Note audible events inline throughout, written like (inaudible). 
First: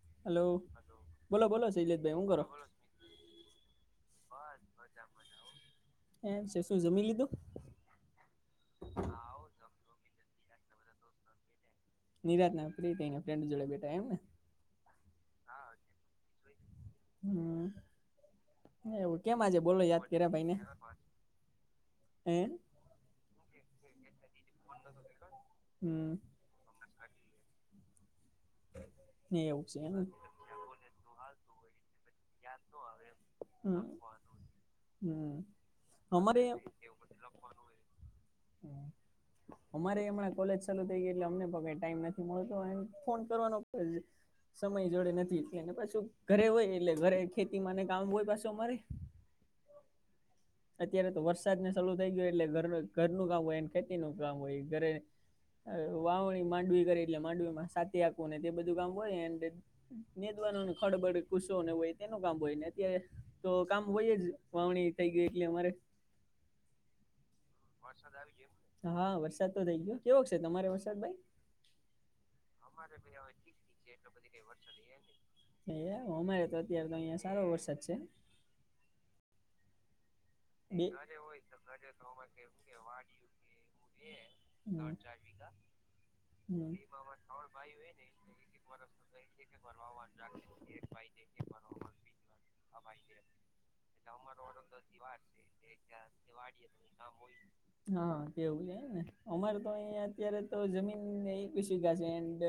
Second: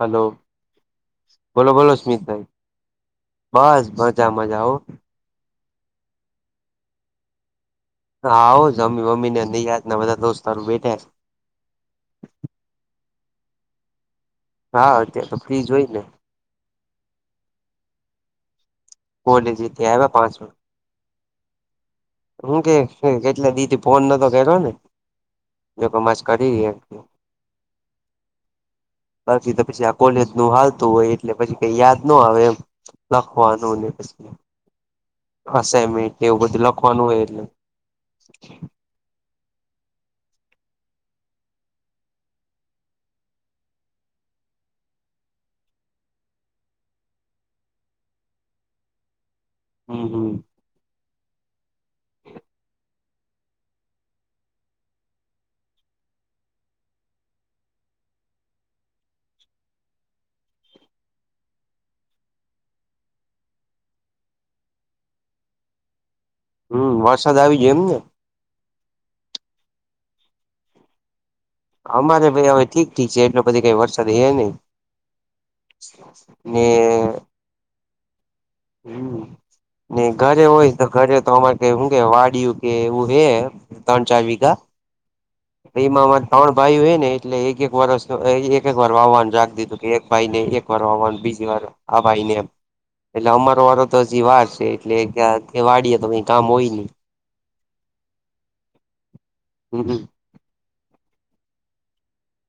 Hello! બોલો બોલો શૈલેષભાઈ હું કરો? સુમિતભાઈ. બસ મજામાં જ આહો એમ છે. શું જમી લીધું? હાઉ જમી બમીને નિરાંતના બધા દોસ્તારું બેયઠાયાશે. નિરાંતના ફ્રી થઈને ફ્રેડ જોડે બેઠા એમને? હા અત્યાંર તો ફ્રી જ હોય ને. હમ્મ. એવું કેમ કોલેજ આજે બોલો થી યાદ આવ્યા કર્યા પાંચ વાગે ભાઈને? હે હું કે હું કેટલા દીથી ફોન નહતો કર્યો ને જો કમ હમ આજ કરીએ બાકી તો એવું છે પછી એમ આ ને? કોલેજ નું હાલતું હોય એટલે પછી કઈ યાદ નો આવે એમ લખવાનું હમ ને પછી હમ અસાયમેન્ટ એવું અમારે બધું લખવાનું હોય એટલે અમારેય હમણાં કોલેજ ચાલુ થઈ ગઈ એટલે અમને પ ટાઈમ નથી મળતો અને ફોન કરવાનો સમય જોડે નથી એટલેને પાછું ઘરે હોય એટલે ઘરે ખેતી માં ને કામ હોય પાછો અમારે. હમ્મ, હમ્મ. અત્યારે તો વરસાદને ચાલુ થઈ ગયો એટલે ઘર ઘરનું કામ હોય ને ખેતીનું કામ હોય ઘરે હ વાવણી માંડવી કરી એટલે માંડવીમાં સાતી આપવું ને તે બધું કામ હોય ન એ નેદવાનો ને ખડબડ ખુશો ને હોય તેનું કામ હોય ને ત્યા તો કામ હોય જ. વાવણી થઈ ગઈ એટલે અમારે હમ્મ, વરસાદ આવી ગયો એમ ને હા વરસાદ તો થઇ ગયો, કેવોક છે તમારે વરસાદ ભાઈ? અમારે ભાઈ હવે ઠીક ઠીક છે, એટલો બધે કઈ વરસાદ હે નઇ. એ અમારે તો અત્યારે તો અયા સારો વરસાદ છે. હમ્મ, ની ઘરે હોય બે તો ઘરે તો અમારે કઇ હું કે વાડીયું કે એવું હે. તન ચાર વીઘા. હમ્મ. (inaudible) એમાં અમારે ત્રણ ભાઈ હોય ને એટલે એક એક વર્ષ એક એક વાર વાવવાનું રાખી દીધું. ભાઈ ને એક છે, વાર વાવવાનું બીજી વાર આ ભાઈ ને એમ. વાર એટલે અમારો વારો તો હજી વાર છે એટલે ક્યાં વાડીએ તો કઈ કામ હોય નહી હા (unintelligible) અમારે તો હમ અત્યારે તો જમીન એકવીસ વીઘા છે એન્ડ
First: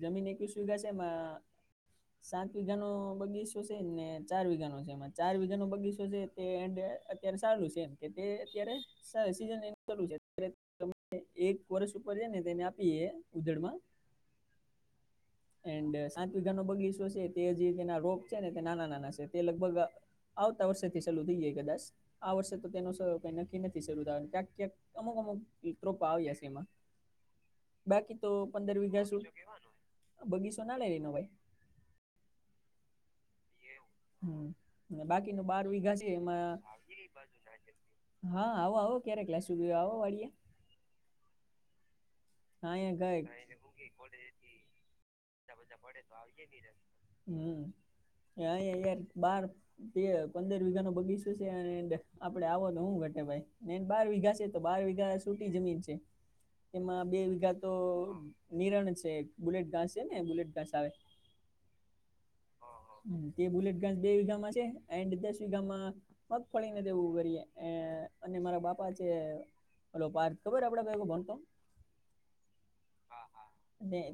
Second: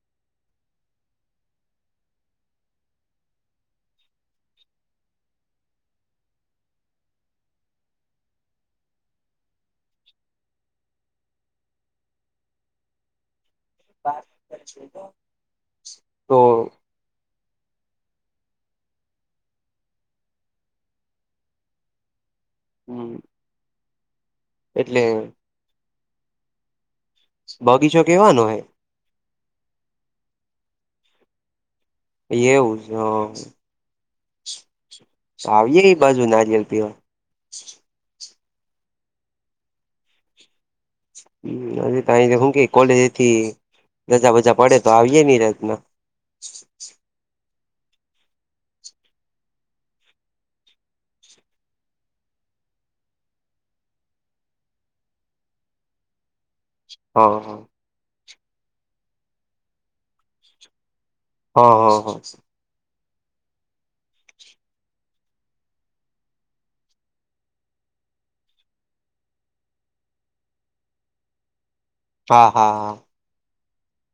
જમીન એકવીસ વીઘા છે ને સાત વિઘા નો બગીસો છે ને ચાર વીઘા નો છે એમાં ચાર વીઘા નો બગીસો છે તે એમ સારુ છે એમ કે તે અત્યારે (unintelligible) સીઝન એ ચાલું છે અ એક વર્ષ ઉપર જ ને તેને આપીએ ઉધડમાં. (unintelligible) એન્ડ સાત તો વીઘા નો બગીસો છે તે જે તેના રોપ છે ને તે નાના નાના છે તે લગભગ આવતા વર્ષે થી ચાલુ થઈ જાય કદાચ, આ વર્ષે (unintelligible) નક્કી નથી શરૂ થ ક્યાંક ક્યાંક એટલે અમુક અમુક ટ્રોપા આવ્યા છે એમાં. બગીચો બાકી તો કેવાનો હે પંદર વિઘા શું બગીસો ના લેન ભાઈ. એવું છે હ. બાકીનું બાર આવીયે વીઘા એ છે બાજુ એમાં નારિયેલ પીવા હા આવો આવો ક્યારેક લસી પીવા આવો વાળિયે. હમ્મ, એની પાહે હું કે હા કોલેજે અહીંયા ગઈ થી રજા બજા પડે તો આવીયે નિરાંતમા. હમ્મ, અહીંયા બાર તે પંદર વીઘા નો બગીચો છે એન્ડ આપડે આવો તો શું ઘટે ભાઈ ઓમ બાર વીઘા છે. તો બાર વીઘા સુટી જમીન છે. એમાં બે હા વિઘા હા તો નિરણ છે, બુલેટ ઘાસ છે ને બુલેટ ઘાસ આવે. હા, હા, હા. તે બુલેટ ઘાસ બે વીઘામાં છે એન્ડ દસ વીઘામાં મગફળી ને એવુ બધુ કરીએ અને મારા બાપા છે ઓલો પાઠ ખબર આપડે ઓલુ ભણતો? હા, હા, હા.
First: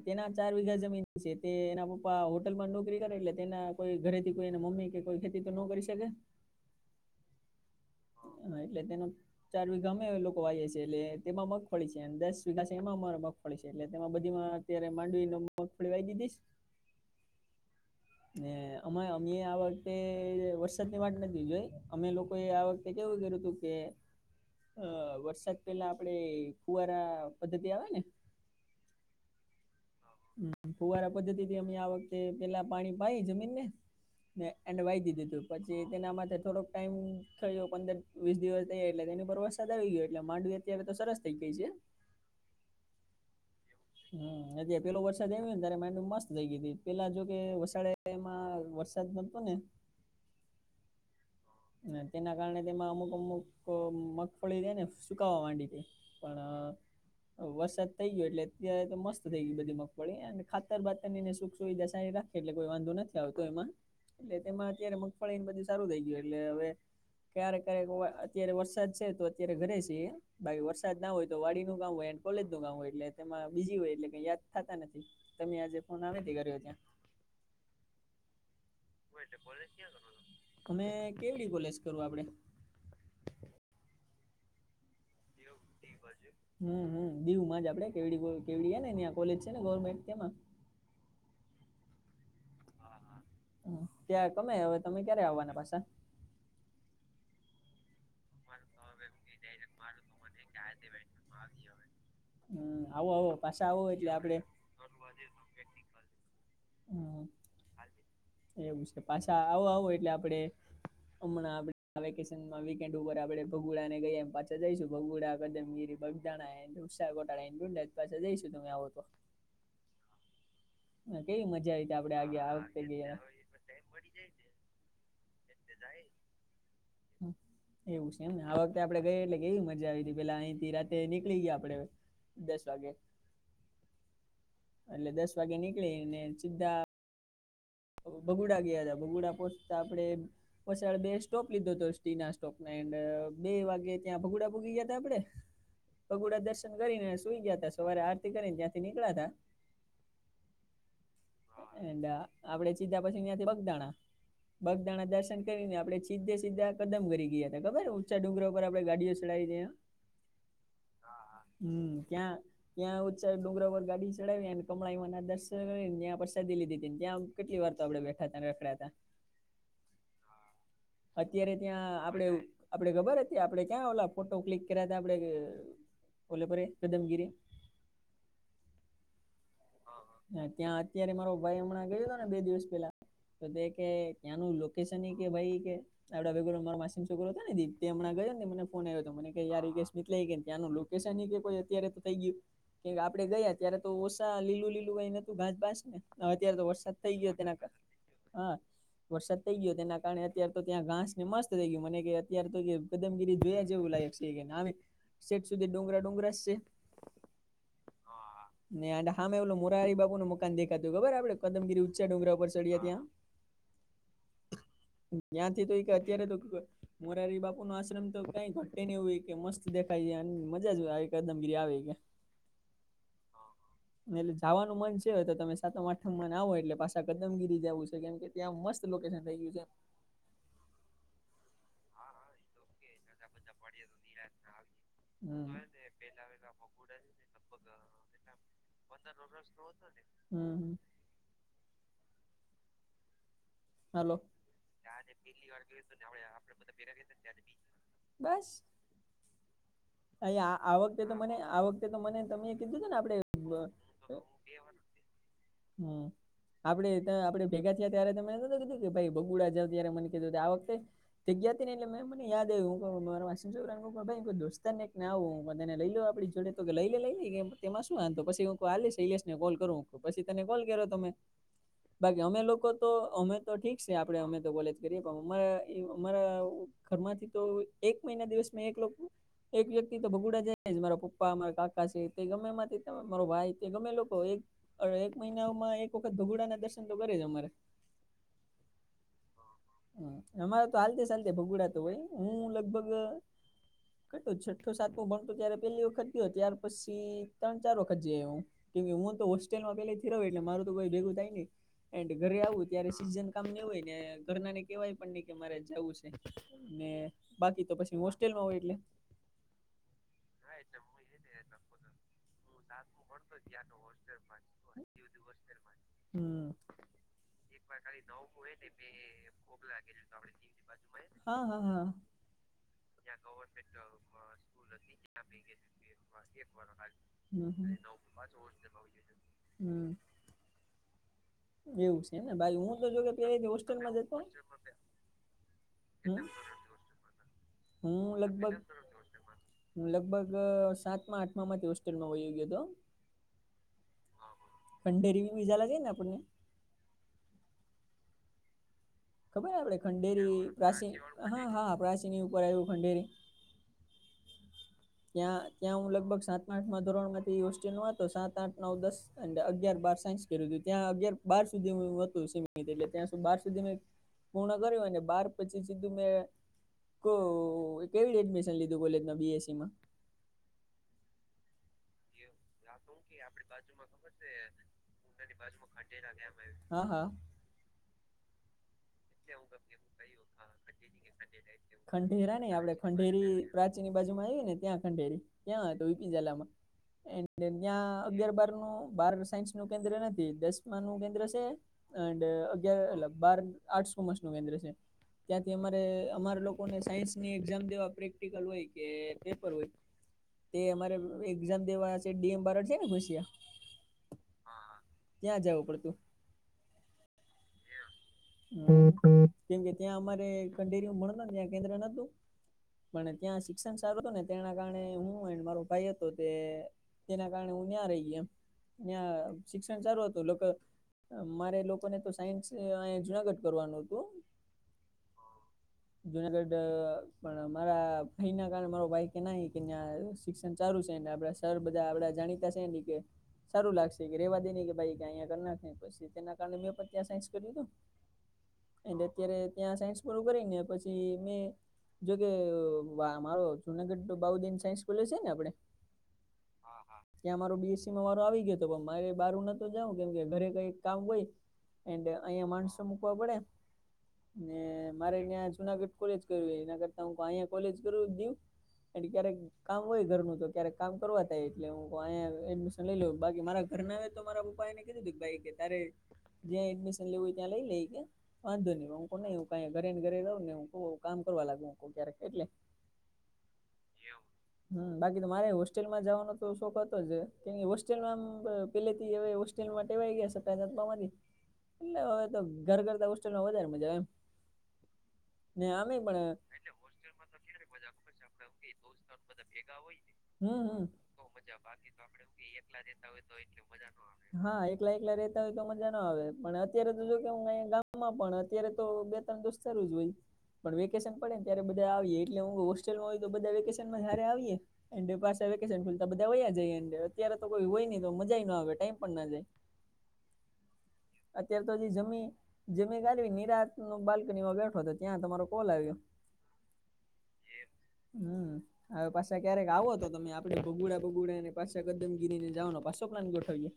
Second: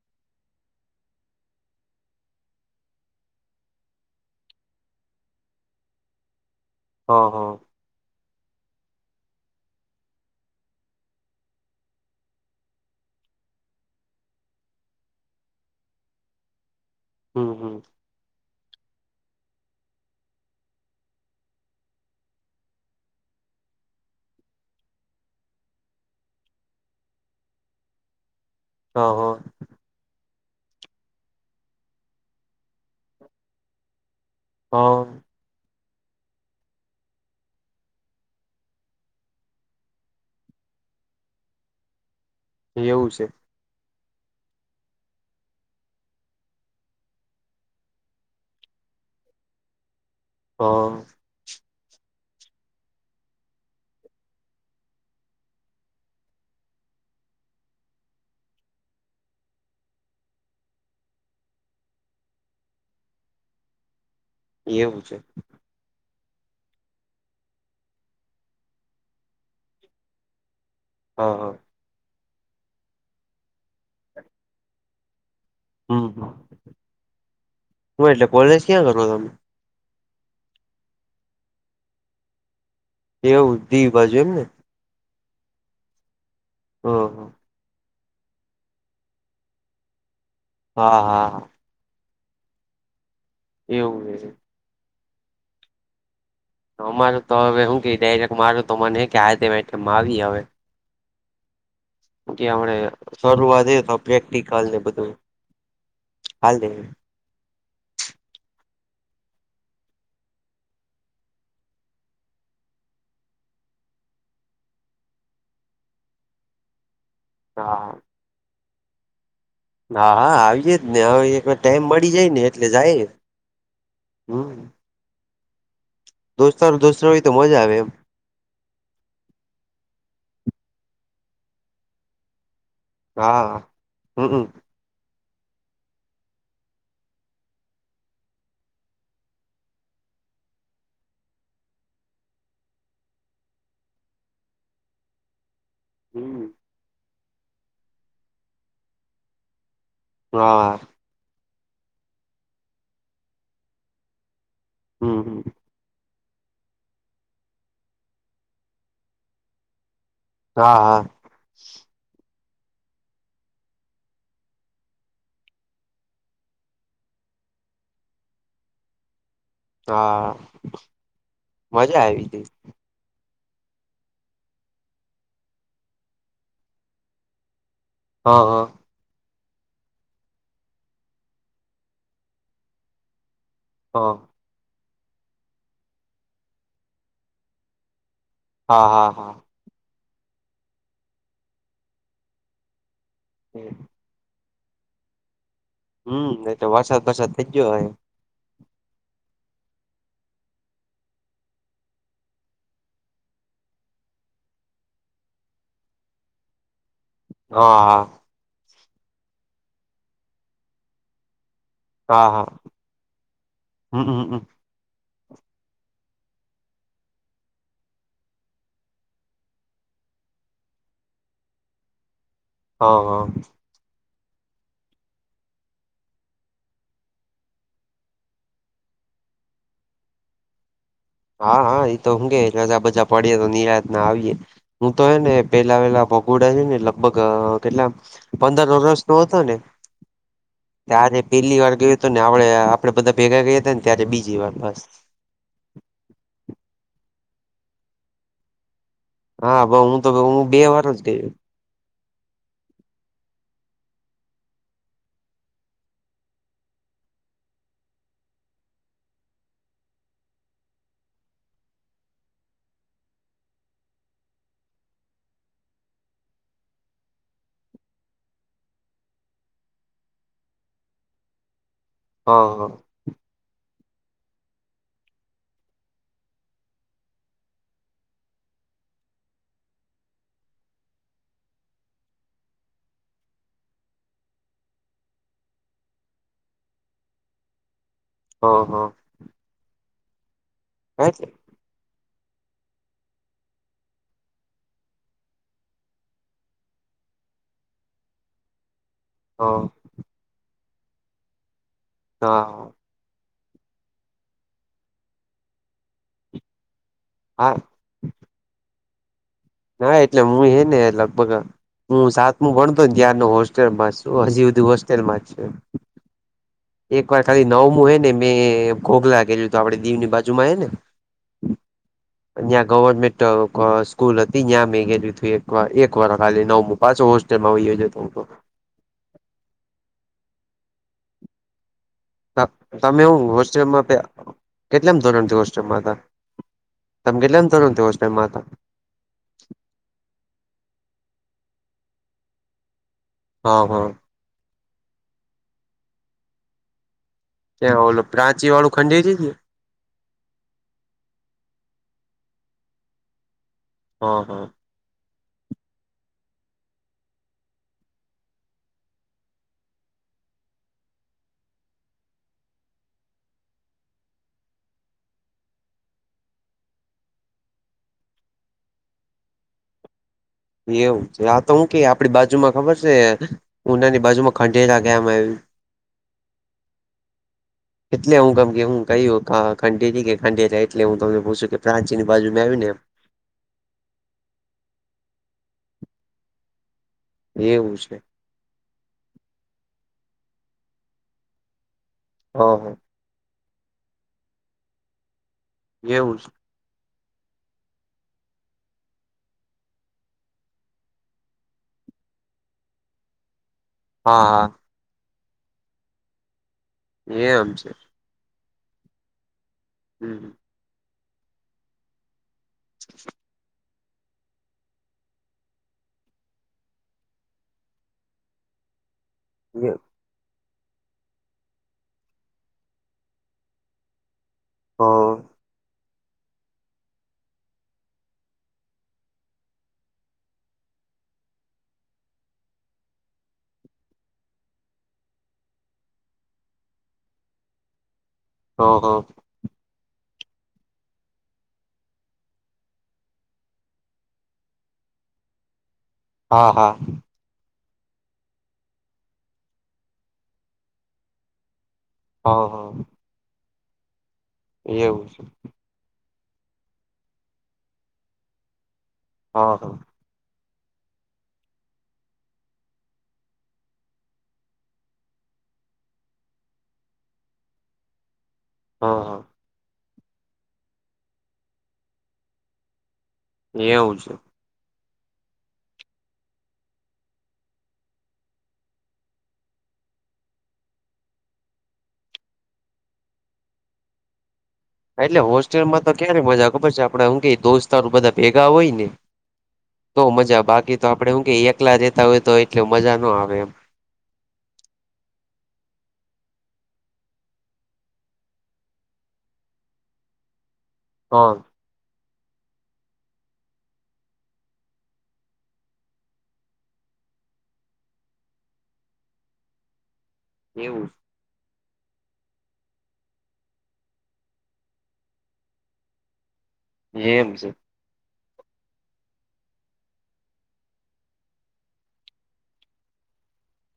તેના ચાર વિઘા જમીન છે તે એના પપ્પા હોટલ માં નોકરી કરે એટલે તેના કોઈ ઘરેથી કોઈ મમ્મી કે કોઈ ખેતી તો ન કરી શકે. હા હા. હા એટલે (unintelligible) ચાર વીઘા અમે લોકો વાઈએ છીએ એટલે તેમાં મગફળી છે દસ વીઘા છે એમાં અ પડે છે એટલે તેમાં બધીમાં અત્યારે માંડવીનો મગફળી વાઈ દીધીશ. હમ્મ હમ્મ. ને અમા અમે આ વખતે વરસાદની વાત નથી જોય અમે લોકો એ આ એ કેવું કર્યું હતું કે અ વરસાદ પેલા આપણે કુવારા પદ્ધતિ આવે ને હ હો. ફુવારા પદ્ધતિથી અમે આ વખતે પેલા પાણી પાય જમીનને ને એને વાય હા દીધું તું પછી તેના માટે થોડોક ટાઈમ થયો પંદર વીસ દિવસ થઈ એટલે તેની પર વરસાદ આવી ગયો એટલે માંડવી અત્યારે તો સરસ થઇ ગઈ છે. એવું છે. હમ અત્યારે પેલો વરસાદ આવ્યોને ત મસ્ત થઈ ગય પેલા જો કે વસાડે એમાં વરસાદ નોતો ને પો અને તેના કારણે તેમાં અમુક અમુક મગફળી હેને સુકાવા માંડી તી પણ અ વરસાદ થઈ ગયા એટલે અત્યારે તો મસ્ત થઈ ગીઈ બધી મગફળી અને ખાતર બાતરને સુખ સુવિધા સારી રાખ એટલે કોઈ વાંધો નથી આવતો એમાં એટલે તેમાં અત્યારે એવું છે મગફળીને બધી સારું થઈ ગયું હે. એટલે હવે ક્યારેક ક્યારેક અત્યારે વરસાદ છે તો અત્યારે ઘરે છીએ. બાકી વરસાદ ના હોય હા તો હા વાડીનું કામ હોય કોલેજનું કામ હોય એટલે તેમાં બીઝી હોય એટલે કઈ યાદ થાતા નથી. તમે આજે ફોન હમ હમ હામેથી કર્યો ત્યાં. હું એટલે કોલેજ કિયા કરો તમે. અમે કેવડી કોલેજ કરું આપણે. એવું દીવ બાજુ એમ ને. હમ્મ હ હમ્મ હા દીવમાં જ આપણે. કેવડી કેવડીને ઇયા કોલેજ છે ને ગવર્મેન્ટ તેમાં. હાં હાં હા. એવું છે ત્યાં તમે હવે તમે ક્યારે આવાના પાસા. અમારું તો હવે હું કે ડાયરેક્ટ મારું તો મને કે હાથે તેમાં આવી એ હવે જાજી (unintelligible) બહારથી આવે. કે હમણે શરૂઆત એ તો આપડે પ્રેક્ટિકલ એ બધું હાલે. હ એવું છે પાછા આવો આવો એટલે આપણે હમણાં વેકેશન વીકએન્ડ ઉપર આપણે ભગોડાને ગઈ એમ પાછા જઈશું ભગોડા કદમીરી બગદાણા હેન ઉસા કોટાળા હા હેન (unintelligible) પાસે જઈશું તમે આવો તો. હા હા આવીયે જ ને હવે કેવી એકવાર મજા ટાઈમ આવી હતી મળી આપડે જાય આગે ને આ એટલે વખતે જાઈએ ગયા હમ્મ. તે જાય દોસ્તાર દોસ્ત હમ્મ એવું છે. એમ ને આ વખતે આપણે ગઈ એટલે કેવી મજા આવીતી પેલા અહીંથી રાત્ર નીકળી ગ્યા આપણે દસ વાગે. હા હમ હમ. એટલે દસ વાગે નીકળી ને સીધા બગુડા ગ્યા હતા બગુડા પોહોચતા આપડે પછી બે સ્ટોપ લીધો હતો સ્ટિના સ્ટોપને એન્ડ બે વાગે ત્યાં ભગુડા પોકી ગ્યા હતા આપડે ભગુડા હમ દર્શન કરીને સુઈ ગ્યા હતા સવારે આરતી કરીને ત્યાંથી નીકળ્યા તા હા. એન્ડ આપડે સીધા પછી ઈયાથી બગદાણા બગદાણા હમ હમ દર્શન કરીને આપડે સીધે સીધા કદમ કરી ગ્યા હતા ખબર ઊંચા ડુંગરા ઉપર આપડે ગાડીઓ ચડાવીતી આ હા હા. હા હમ્મ ત્યાં ક્યાં ઉચા ડુગરા પર ગાડી ચડાવી અને કમળામાંના દર્શન કરીને ત્યાં પ્રસાદી લીધીતી ત્યાં કેટલી વાર તો આપડે બેઠા હતાને રખડ્યા હતા. હા અત્યારે ત્યાં મજા આવી આપડે હતી આપડે ખબર હતી આપડે ક્યાં ઓલા ફોટો ક્લિક કર્યા હતા આપડે અ ઓલે ફરે કદમગીરી હ હ. હ ત્યાં અત્યારે મારો ભાઈ હમણાં ગયો હતો ને બે દિવસ પેલા તો તે કે હા ત્યાંનું લોકેશન કે ભાઈ કે આપડા ભેગો ઉલો મારી માસીન છોકરો હતો ને દી એ હમણાં ગયો તો ને મને ફોન હા આયો હા હતો મને હા યાર (unintelligible) ત્યાંનું લોકેશન એ કે કોઈ અત્યારે તો થઈ ગયું. કે આપડે ગયા ત્યારે તો ઓછા લીલું લીલું કઈ નતું ઘાસબાસ ને અત્યારે તો વરસાદ થઈ ગયો તેના કા હા વરસાદ થઈ ગયો તેના કારણે અત્યારે તો ત્યાં ઘાસ ને મસ્ત થઈ ગયું મને કે અત્યારે તો કદમગીરી જોયા જેવું લાયક છે. એકે ના રે, શેક સુધી ડુંગરા-ડુંગરા જ શે. હા હા. હા ને એન્ડ હામે ઓલુ મોરારી બાબુનું મકાન દેખાતું ખબર આપડે કદમગીરી ઉચ્ચા હા ડુંગરા ઉપર હા ચડીયા ત્યાં, હમમ ત્યાંથી તો એક અત્યારે તો મોરારી બાપુનો આશ્રમ તો કાઈ ઘટેની એવું ઓય કે મસ્ત દેખાય જાય અને મજા જ આવે કદમગીરી આવે કે હ હ. એટલે જાવાનું મન છે, તો તમે સાતમ-આઠમમાં ને આવો એટલે પા છા કદમગીરી જાવું છે, કેમ કે ત્યાં મસ્ત લોકેશન થઈ ગીયું છે. હા હા એ તો હું કેઈ રજા બજા પાળીએ તો નિરાતના આવીએે. હું તો હે ને હમ પેલા વેલા ભગુડા છે ને લગભગ કેટલા પંદર વરસનો હતો ને હમ ત્યારે પેલ્લી વાર ગયું અતું ને આપડે, આપડે બધાં ભેગા ગયા અતા ને ત્યારે હાલો બીજી વાર બસ આજે પેલ્લી વાર ગયુ અતું ને આવડે આપડે ભેગા ગયા અતા ને, બસ? હા બ હું તો હું બે અહીંયા વાર જ આવકતે ગયો તોમોને આવક કતે તો મને તમે કીધું તું ને આપડે બ હમ. આપડે ત્યાં આપડે ભેગા થીયા ત્યારે ત મે તને કીધું કે ભાઈ ભગુડા જાહુ ત્યારે મને કેજો તે આ વખતે તે ગીયા અતા ને એટલે મે મને યાદ આવ્યું, હું કઉ મારા માસીના છોકરાને કઉ કે ભાઇ કોઈ દોસ્તારને એકના આવો તેને લઈ લો આપડી જોડે તો કે લઈલે લઈલે કે તેમાં શું વાંધો પછી હું કોઉ આ લે શૈલેશ ને કોલ કરું પછી તને કોલ કર્યો તો મે, બાકી અમે હા લોકો હા તો અમે તો ઠીક છે, આપડે અમે તો કોલેજ કરીએ પણ અમે એ અમારા ઘરમાંથી તો એક મહિના દિવસમાં એક લોકો એક વ્યક્તિ તો ભગુડા જાય જ, મારો પપ્પા, મારા કાકા સે, તે ગમ્મે એમાથી તો મારો ભાઈ તે ગમે લોકો એક અને એક મહિનામાં એક વખત ભગુડાના દર્શન તો કરે જ અમારે. અ હ હ અમારે તો હાલતે હા એટલે સાંજે ભગુડા તો હોય હું લગભગ કટો છઠ્ઠો-સાતમું ભણતો ત્યારે પેલ્લી વખત ગીયો ત્યાર પછી ત્રણ-ચાર વખત જીઆયવો હું. કેમ કે હું તો હા હોસ્ટેલમાં પેલેથી રઉ એટલે મારું તો કોઈ ભેગું થાય નઈ એન્ડ ઘરે આવું હા ત્યારે સીઝન કામ ને ઓય ને ઘરનાને કેવાય પણ નઈ કે મારે જાવું છે ને હા બાકી તો પછી હોસ્ટેલમાં હોય એટલે ના એટલે હું એ ને લગભગ હું સાતમું ભણતો ત્યારનો હોસ્ટેલમાં છું હજી હુધી હોસ્ટેલમાં જ છ. હમ્મ એક વાર ખાલી નવમું હોય ને મેં ઘોધ લાગેલું હતું આપણે દીવની બાજુમાં હે ને હા, હા, હા. ત્યાં ત્યાં ગવર્મેન્ટ ગવમેન્ટ સ્કૂલ અ-અ હતી ત્યાં સ્કૂલ મેં ગેલું હતું એક હતી વાર એક વાર ખાલી નવમું પાછો (unintelligible) હોસ્ટેલમાં વયો હમ્મ-હમ્મ. એનો જતો હું તો પાછો હોસ્ટેલમાં વય જજે. હમ્મ. એવું છે ને ભાઈ હું તો જો પેહલેથી હોસ્ટલમાં જ હતો. કેમ ધોરણથી હોસ્ટેલમાં હતા? કેમના તમ કેટલામ ધોરણ હું લગભગ હું લગભગ સાતમાં-આઠમામાંથી હોસ્ટેલમાં હોય એવી હતો. અ હ ખંડેરીમાં (unintelligible) લાગે છે ને આપણને? ત્યાં ઓલો પ્રાચીવાળું ખંડેરી જ ને? ખબર ને આપડે ખંડેરી પ્રાસી હા, હા, પ્રાચીની ઉપર આયવુ ખંડેરી. અ હ. ત્યાં ત્યાં હું લગભગ સાતમા આઠમાં ધોરણમાંથી હોસ્ટેલમા હતો સાત, આઠ, નવ, દસ અને અગિયાર, બાર સાયન્સ કર્યું હતું ત્યાં અગયાર-બાર સુધી હું હતો સીમિત એટલે ત્યાં સુ બાર સુધી મે પૂર્ણ કર્યું અને બાર પછી સીધું મેં કો કેવી એડમિશન લીધું કોલેજમાં બીએસસીમાં. એવું છે આ તો હું કે આપણી બાજુમાં ખબર છે ઉનાની બાજુમાં ખંડેલા ગામ આવ્યુ? હા, હા. એટલે હું કામ (unintelligible) કયું ગા ખંડેરી કે ખંઢેરા એટલે હું તમને પૂછ કે પ્રાચીની બાજુમાં આવ્યું ને એમ. બેરી પ્રાચી ની બાજુ માં આયુ ને ત્યાં ખંઢેરી ત્યાં હતો વી પી ઝાલામાં. એ ને એવું છે ન્યાં અગિયાર-બારનું, બાર સાયન્સનું કેન્દ્ર નથી. દસમાનું કેન્દ્ર શે એન્ડ અગયાર હ એલા બાર આર્ટ-કોમર્સનું કેન્દ્ર છે ત્યાંથી અમારે એવું છે અમાર લોક ઓને સાયન્સની એક્ઝામ દેવા પ્રેક્ટિકલ હોય કે પેપર હોય તે અમારે એક્ઝામ દેવા છેક ડીએમ બારડ છે ને કસ્યા હા, હા. ત્યાં જાવું પડતું. એય આમ છે. કેમ કે ત્યાં અમારે હમ ખંડેરીમાં ભણતાને ત્યાં કેન્દ્ર નતું પણ ત્યાં શિ ક્ષણ સારું હતું ને તેના કારણે હું એન્ડ મારો ભાઈ હતો તે તેના કારણે હું ન્યાં રહી ગયો એમ ન્યાં હ હ શિક્ષણ સારું હતું લોકો, મારે લોકોને તો સાયન્સ અય જુનાગઢ કરવાનું હતું. હ જુનાગઢ પણ મારા ભાઈ ના કારણે મારો ભાઈ કે ના ન્યાં સ શિક્ષણ ચારુ છે ને આપડા સર બધા આપડા જાણીતા છે ની કે સારું લાગશે કે રેવા દે ને એ કે ભાઈ કે અહીંયા કર નાખને પીશી તેના કારણે મેં પણ ત્યાં સાઈન્સ કર્યું તું હા એન્ડ અત્યારે ત્યાં સાયન્સ પૂરું કરીને પછી મે જોકે વા મારો જુનાગઢ નો બાઉદદીન સાયન્સ કોલેજ છે ને આપડે હા હા. ત્યાં મારો બીએસસીમાં વારો આવી ગયો હતો, પણ મારે બારું નતું જવું કેમ કે ઘરે કઈ કામ હોય એન્ડ હા અહિયા હા માણસો મૂકવા પડે ને એવું મારે છે ન્યાં જુનાગઢ કોલેજ કરવી હોય એના કરતા હ અયા કોલેજ કરું દવ ક્યારેક હા હા કામ હોય ઘરનું તો ક્યારેક કામ કરવા તાય એટલે હુંયા એડમિશન લઈ લઉ બાકી મારા ઘર ના આવે તો મારા પપા એને કીધું ભાઈ તારે જ્યાં એડમિશન લેવું હોય ત્યાં લઈ લે ઈ કે વાંધો નય હા હું હા કોને એવું કઈ ઘરે ને ઘરે રવ ને હું કામ કરવા લાગુ ક્યારેક એટલે એવું છે. હમ બાકી તો મારે હોસ્ટેલમાં જવાનો તો શોખ હતો જ કેમ હોસ્ટેલમાં આમ પેલે થી હોય હો ટેલ મા ટેવાઈ ગયાશે પેદા થવાથી એટલે હવે તો ઘર કરતા હોસ્ટેલમાં વધારે મજા આવે એમ. એટલે ને હોસ્ટેલમાં તો આમે ક્યારે પણ મજા આવે ખબર છે આપડે હું કેય દોસ્તાર બધા ભેગા હોય ને તો મજા હમ બાકી તો હમ આપડે હું કે એકલા રેતા હોય તો એટલે મજા ન આવે એમ. હા એકલા એકલા રેતા હોય તો મજા ન આવે. પણ અત્યારે તો જો કે હ અંયા ગામમાં પણ અત્યારે તો બે ત્રણ દોસ્તારું જ હોય. પણ હ વેકેશન પડે ને ત્યારે બધા આવીએ એટલે હું હોસ્ટેલમાં હોય તો બધા વેકેશન માં જ હારે આવીએ. એન્ડ પાસા વેકેશન ખુલતા બધા વયા જાયએ એન્ડ અત્યારે તો કોઈ હોય ન તો મજા ના આવે ટાઈમ પણ ના જાય. એવું સ. અત્યાર તો હજી જમી જમી કાલવી નિરાતનો બાલ્કની માં બેઠો તો ત્યાં તમારો કોલ આવ્યો. એમ સે. હમ. હવે પાછા ક્યારેક આવોતો તમે આપડે ભગુડા બગુડા પાછા કદમગીરીને જવાનો પાછો પ્લાન ગોઠવીએ.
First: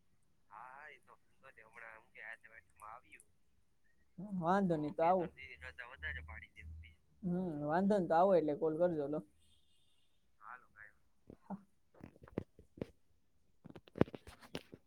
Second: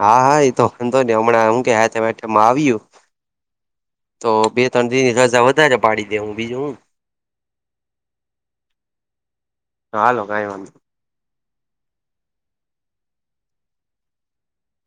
હા હા એ તો હા વાંધો એતો નહી હમણાં હું કે હાથે વાથેમાં હમણાં જ આવ્યું (unintelligible) તો બે વાંધો નય ત્રણ દિ તો ની આવો રજા (unintelligible) વધારે પાડી દે હું બીજું હમ વાંધો નય તો આવો એટલે કોલ કરજો લો હા હાલો કઈ (inaudible)